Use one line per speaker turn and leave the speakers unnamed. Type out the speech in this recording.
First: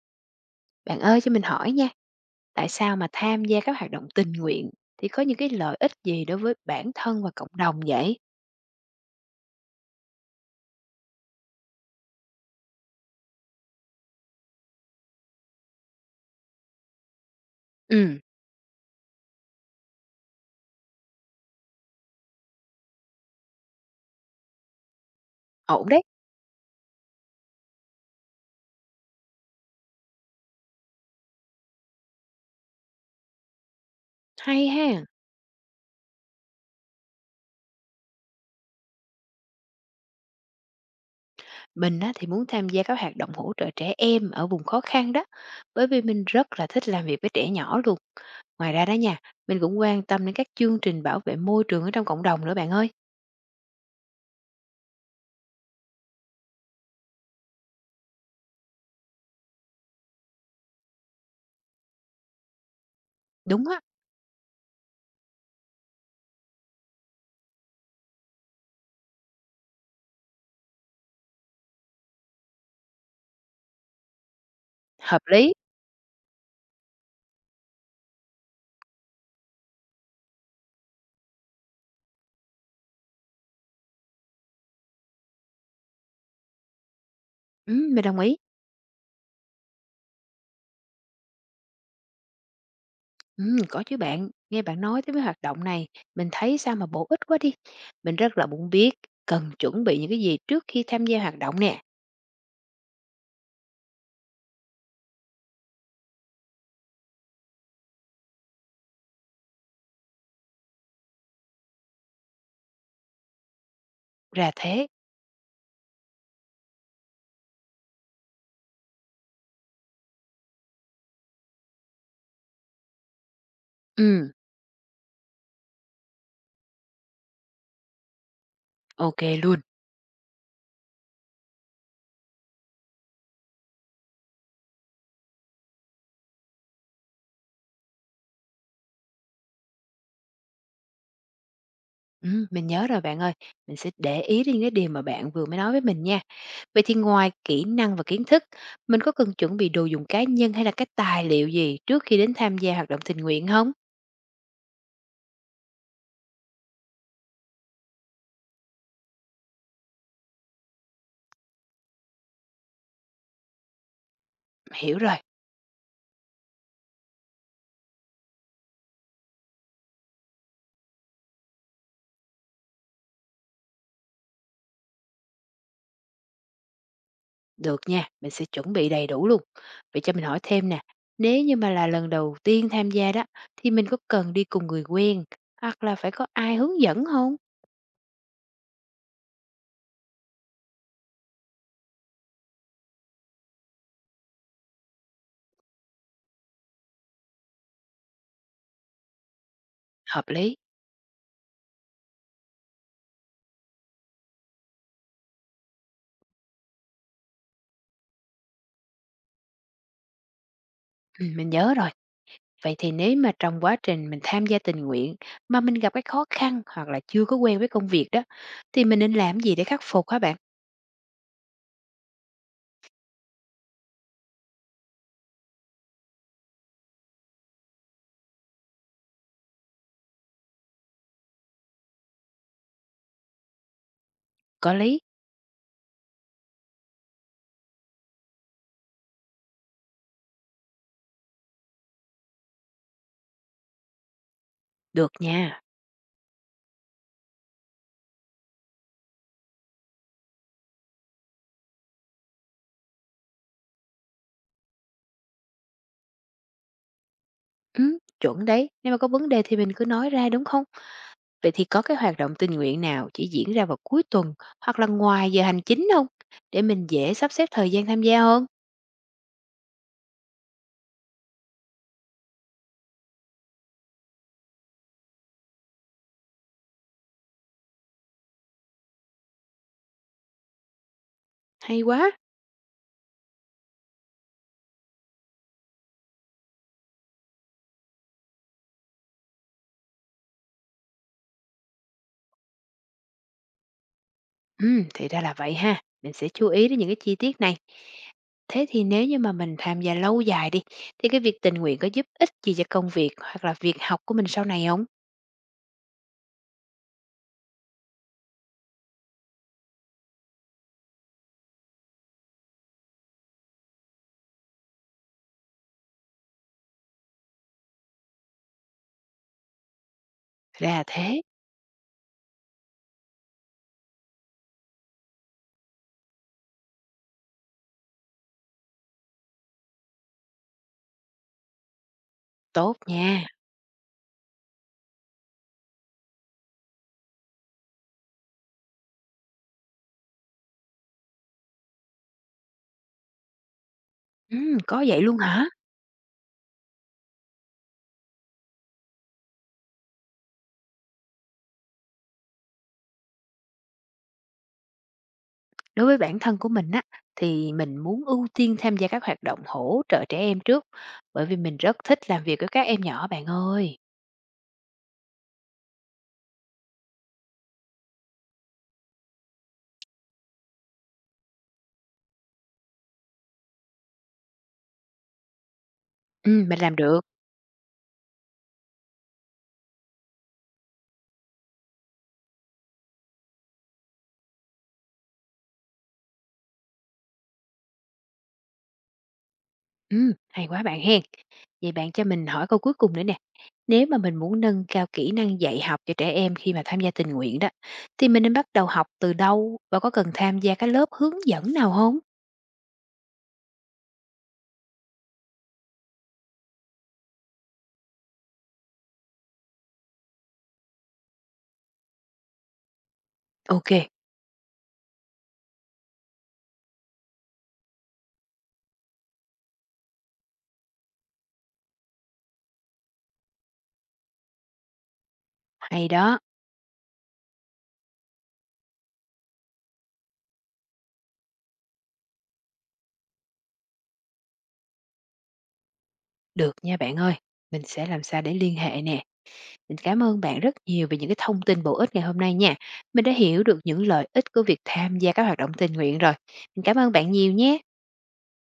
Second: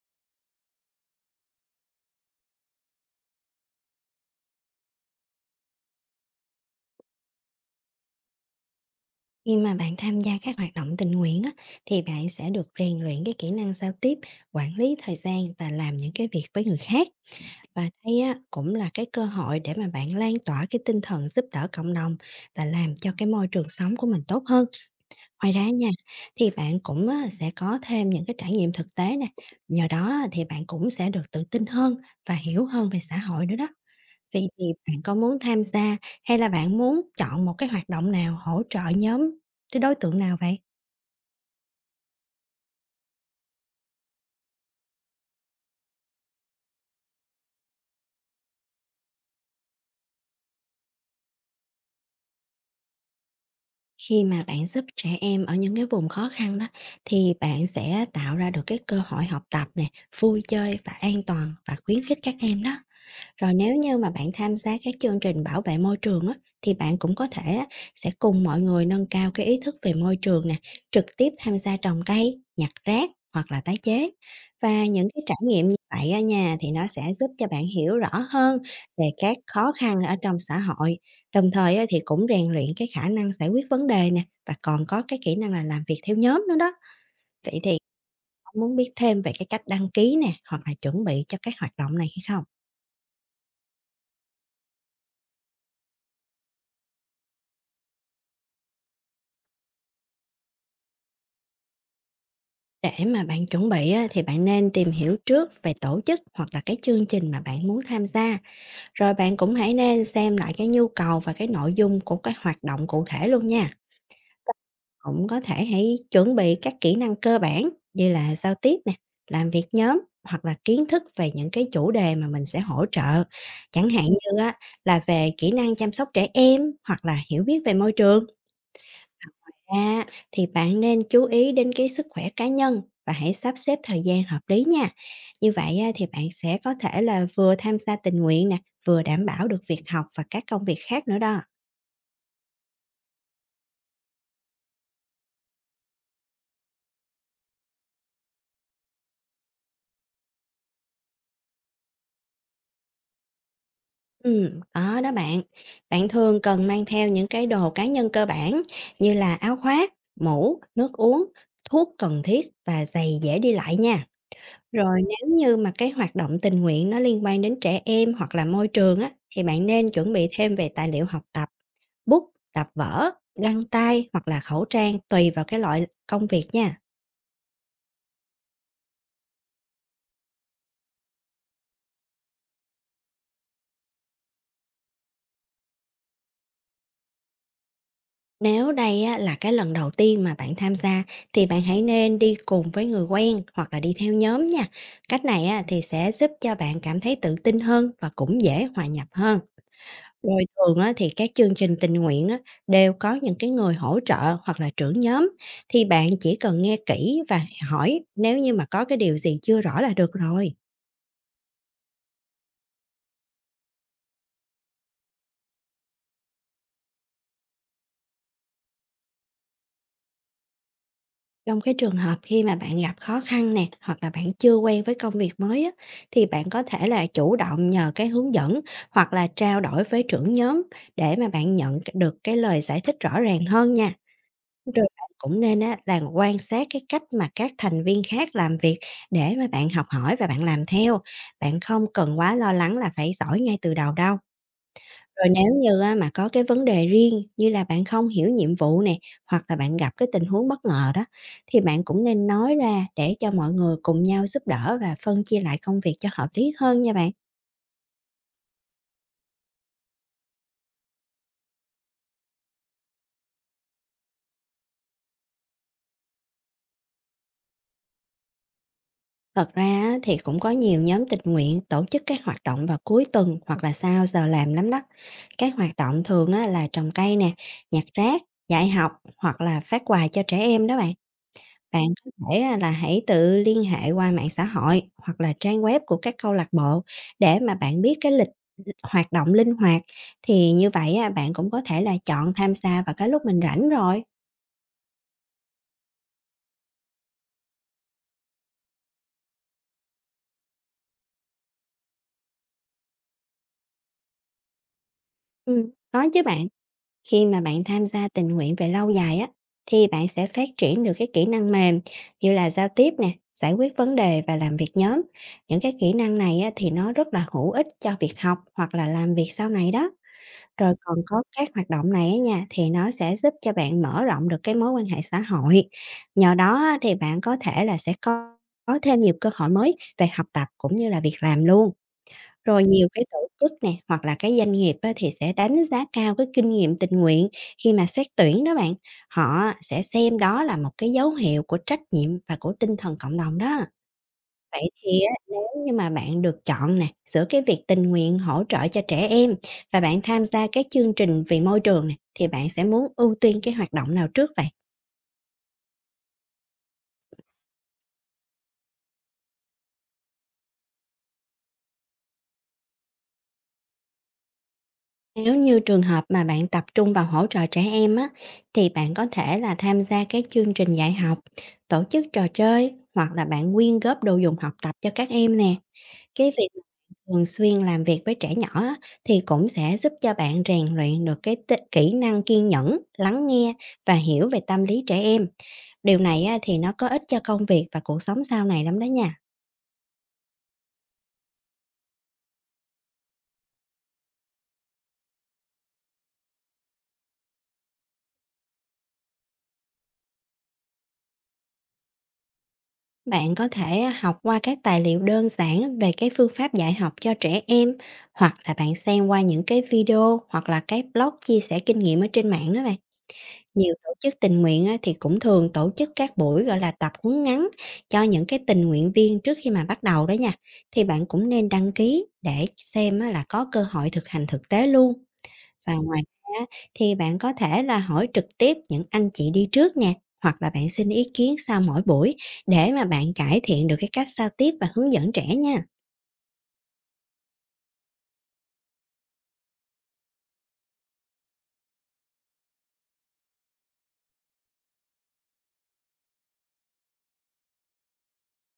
Bạn ơi cho mình hỏi nha, tại sao mà tham gia các hoạt động tình nguyện thì có những cái lợi ích gì đối với bản thân và cộng đồng vậy?
Khi mà bạn tham gia các hoạt động tình nguyện á, thì bạn sẽ được rèn luyện cái kỹ năng giao tiếp, quản lý thời gian và làm những cái việc với người khác. Và
Ừ,
đây á, cũng là cái cơ hội để mà bạn lan tỏa cái tinh thần giúp đỡ cộng đồng và làm cho cái môi trường sống của mình tốt hơn. Ngoài ra
ổn
nha,
đấy,
thì bạn cũng á, sẽ có thêm những cái trải nghiệm thực tế nè. Nhờ đó á, thì bạn cũng sẽ được tự tin hơn và hiểu hơn về xã hội nữa đó. Vậy thì
hay
bạn
ha.
có muốn tham gia hay là bạn muốn chọn một cái hoạt động nào hỗ trợ nhóm cái đối tượng nào vậy?
Mình á, thì muốn tham gia các hoạt động hỗ trợ trẻ em ở vùng khó khăn đó, bởi vì mình rất là thích làm việc với trẻ nhỏ luôn. Ngoài ra đó nha, mình cũng quan tâm đến các chương trình bảo vệ môi trường ở trong cộng đồng nữa bạn ơi.
Khi mà bạn giúp trẻ em ở những cái vùng khó khăn đó thì bạn sẽ tạo ra được cái cơ hội học tập nè, vui chơi và an toàn và khuyến khích các em đó. Rồi
Đúng
nếu
á,
như mà bạn tham gia các chương trình bảo vệ môi trường á, thì bạn cũng có thể á, sẽ cùng mọi người nâng cao cái ý thức về môi trường nè, trực tiếp tham gia trồng cây, nhặt rác hoặc là tái chế. Và những cái
hợp
trải
lý.
nghiệm như vậy á nha thì nó sẽ giúp cho bạn hiểu rõ hơn về các khó khăn ở trong xã hội. Đồng thời á, thì cũng rèn luyện cái khả năng giải quyết vấn đề nè và còn có cái kỹ năng là làm việc theo nhóm nữa đó. Vậy
Ừ,
thì
mình đồng ý.
bạn muốn biết thêm về cái cách đăng ký nè hoặc là chuẩn bị cho các hoạt động này hay không?
Có chứ bạn, nghe bạn nói tới cái hoạt động này, mình thấy sao mà bổ ích quá đi. Mình rất là muốn biết cần chuẩn bị những cái gì trước khi tham gia hoạt động nè.
Để mà bạn chuẩn bị á, thì bạn nên tìm hiểu trước về tổ chức hoặc là cái chương trình mà bạn muốn tham gia. Rồi bạn cũng hãy nên xem lại cái nhu cầu và cái nội dung của cái hoạt động cụ thể luôn nha.
Ra thế.
Cũng có thể hãy chuẩn bị các kỹ năng cơ bản như là giao tiếp nè, làm việc nhóm hoặc là kiến thức về những cái chủ đề mà mình sẽ hỗ trợ. Chẳng hạn
Ừm,
như á, là về kỹ năng chăm sóc trẻ em hoặc là hiểu biết về môi trường.
ok luôn.
À, thì bạn nên chú ý đến cái sức khỏe cá nhân và hãy sắp xếp thời gian hợp lý nha. Như vậy á, thì bạn sẽ có thể là vừa tham gia tình nguyện nè, vừa đảm bảo được việc học và các công việc khác nữa đó.
Mình nhớ rồi bạn ơi, mình sẽ để ý đến những cái điều mà bạn vừa mới nói với mình nha. Vậy thì ngoài kỹ năng và kiến thức, mình có cần chuẩn bị đồ dùng cá nhân hay là cái tài liệu gì trước khi đến tham gia hoạt động tình nguyện không?
Ừ, có đó bạn. Bạn thường cần mang theo những cái đồ cá nhân cơ bản như là áo khoác, mũ, nước uống, thuốc cần thiết và giày dễ đi lại nha.
Hiểu
Rồi
rồi.
nếu như mà cái hoạt động tình nguyện nó liên quan đến trẻ em hoặc là môi trường á, thì bạn nên chuẩn bị thêm về tài liệu học tập bút, tập vở, găng tay hoặc là khẩu trang tùy vào cái loại công việc nha.
Được nha, mình sẽ chuẩn bị đầy đủ luôn. Vậy cho mình hỏi thêm nè, nếu như mà là lần đầu tiên tham gia đó, thì mình có cần đi cùng người quen hoặc là phải có ai hướng dẫn không?
Nếu đây á, là cái lần đầu tiên mà bạn tham gia thì bạn hãy nên đi cùng với người quen hoặc là đi theo nhóm nha. Cách này á, thì sẽ giúp cho bạn cảm thấy tự tin hơn và cũng dễ hòa nhập hơn.
Hợp
Rồi
lý.
thường á, thì các chương trình tình nguyện á, đều có những cái người hỗ trợ hoặc là trưởng nhóm thì bạn chỉ cần nghe kỹ và hỏi nếu như mà có cái điều gì chưa rõ là được rồi.
Ừ, mình nhớ rồi. Vậy thì nếu mà trong quá trình mình tham gia tình nguyện mà mình gặp cái khó khăn hoặc là chưa có quen với công việc đó, thì mình nên làm gì để khắc phục hả bạn?
Trong cái trường hợp khi mà bạn gặp khó khăn nè, hoặc là bạn chưa quen với công việc mới á, thì bạn có thể là chủ động nhờ cái hướng dẫn hoặc là trao đổi với trưởng nhóm để mà bạn nhận được cái lời giải thích rõ ràng hơn nha.
Có
Rồi
lý.
bạn cũng nên á, là quan sát cái cách mà các thành viên khác làm việc để mà bạn học hỏi và bạn làm theo. Bạn không cần quá lo lắng là phải giỏi ngay từ đầu đâu.
Được
Rồi nếu
nha.
như á mà có cái vấn đề riêng như là bạn không hiểu nhiệm vụ nè, hoặc là bạn gặp cái tình huống bất ngờ đó, thì bạn cũng nên nói ra để cho mọi người cùng nhau giúp đỡ và phân chia lại công việc cho hợp lý hơn nha bạn.
Ừ, chuẩn đấy. Nếu mà có vấn đề thì mình cứ nói ra đúng không? Vậy thì có cái hoạt động tình nguyện nào chỉ diễn ra vào cuối tuần hoặc là ngoài giờ hành chính không? Để mình dễ sắp xếp thời gian tham gia hơn.
Thật ra á, thì cũng có nhiều nhóm tình nguyện tổ chức các hoạt động vào cuối tuần hoặc là sau giờ làm lắm đó. Các hoạt động thường á là trồng cây nè, nhặt rác, dạy học hoặc là phát quà cho trẻ em đó bạn.
Hay
Bạn có
quá.
thể, là hãy tự liên hệ qua mạng xã hội hoặc là trang web của các câu lạc bộ để mà bạn biết cái lịch hoạt động linh hoạt, thì như vậy á, bạn cũng có thể là chọn tham gia vào cái lúc mình rảnh rồi.
Ừ, thì ra là vậy ha. Mình sẽ chú ý đến những cái chi tiết này. Thế thì nếu như mà mình tham gia lâu dài đi, thì cái việc tình nguyện có giúp ích gì cho công việc hoặc là việc học của mình sau này không?
Có chứ bạn, khi mà bạn tham gia tình nguyện về lâu dài á, thì bạn sẽ phát triển được cái kỹ năng mềm như là giao tiếp nè, giải quyết vấn đề và làm việc nhóm. Những cái kỹ năng này á, thì nó rất là hữu ích cho việc học hoặc là làm việc sau này đó. Rồi
Ra
còn
thế,
có các hoạt động này á nha, thì nó sẽ giúp cho bạn mở rộng được cái mối quan hệ xã hội. Nhờ đó á, thì bạn có thể là sẽ có thêm nhiều cơ hội mới về học tập cũng như là việc làm luôn. Rồi
tốt
nhiều cái
nha.
tổ chức nè, hoặc là cái doanh nghiệp á, thì sẽ đánh giá cao cái kinh nghiệm tình nguyện khi mà xét tuyển đó bạn. Họ sẽ xem đó là một cái dấu hiệu của trách nhiệm và của tinh thần cộng đồng đó.
Ừ,
Vậy
có
thì
vậy
á,
luôn hả?
nếu như mà bạn được chọn nè, giữa cái việc tình nguyện hỗ trợ cho trẻ em và bạn tham gia các chương trình vì môi trường nè, thì bạn sẽ muốn ưu tiên cái hoạt động nào trước vậy?
Đối với bản thân của mình á, thì mình muốn ưu tiên tham gia các hoạt động hỗ trợ trẻ em trước, bởi vì mình rất thích làm việc với các em nhỏ bạn ơi.
Nếu như trường hợp mà bạn tập trung vào hỗ trợ trẻ em á, thì bạn có thể là tham gia các chương trình dạy học, tổ chức trò chơi hoặc là bạn quyên góp đồ dùng học tập cho các em nè. Cái việc
Mình
mà
làm được.
thường xuyên làm việc với trẻ nhỏ á, thì cũng sẽ giúp cho bạn rèn luyện được cái kỹ năng kiên nhẫn, lắng nghe và hiểu về tâm lý trẻ em. Điều này á, thì nó có ích cho công việc và cuộc sống sau này lắm đó nha.
Hay quá bạn hen. Vậy bạn cho mình hỏi câu cuối cùng nữa nè. Nếu mà mình muốn nâng cao kỹ năng dạy học cho trẻ em khi mà tham gia tình nguyện đó, thì mình nên bắt đầu học từ đâu và có cần tham gia các lớp hướng dẫn nào không?
Bạn có thể học qua các tài liệu đơn giản về cái phương pháp dạy học cho trẻ em, hoặc là bạn xem qua những cái video hoặc là cái blog chia sẻ kinh nghiệm ở trên mạng đó bạn.
Ok,
Nhiều tổ chức tình nguyện á, thì cũng thường tổ chức các buổi gọi là tập huấn ngắn cho những cái tình nguyện viên trước khi mà bắt đầu đó nha. Thì bạn cũng nên đăng ký để xem á, là có cơ hội thực hành thực tế luôn. Và
hay
ngoài
đó.
ra thì bạn có thể là hỏi trực tiếp những anh chị đi trước nè, hoặc là bạn xin ý kiến sau mỗi buổi để mà bạn cải thiện được cái cách giao tiếp và hướng dẫn trẻ nha.
Được nha bạn ơi. Mình sẽ làm sao để liên hệ nè. Mình cảm ơn bạn rất nhiều về những cái thông tin bổ ích ngày hôm nay nha. Mình đã hiểu được những lợi ích của việc tham gia các hoạt động tình nguyện rồi. Mình cảm ơn bạn nhiều nhé.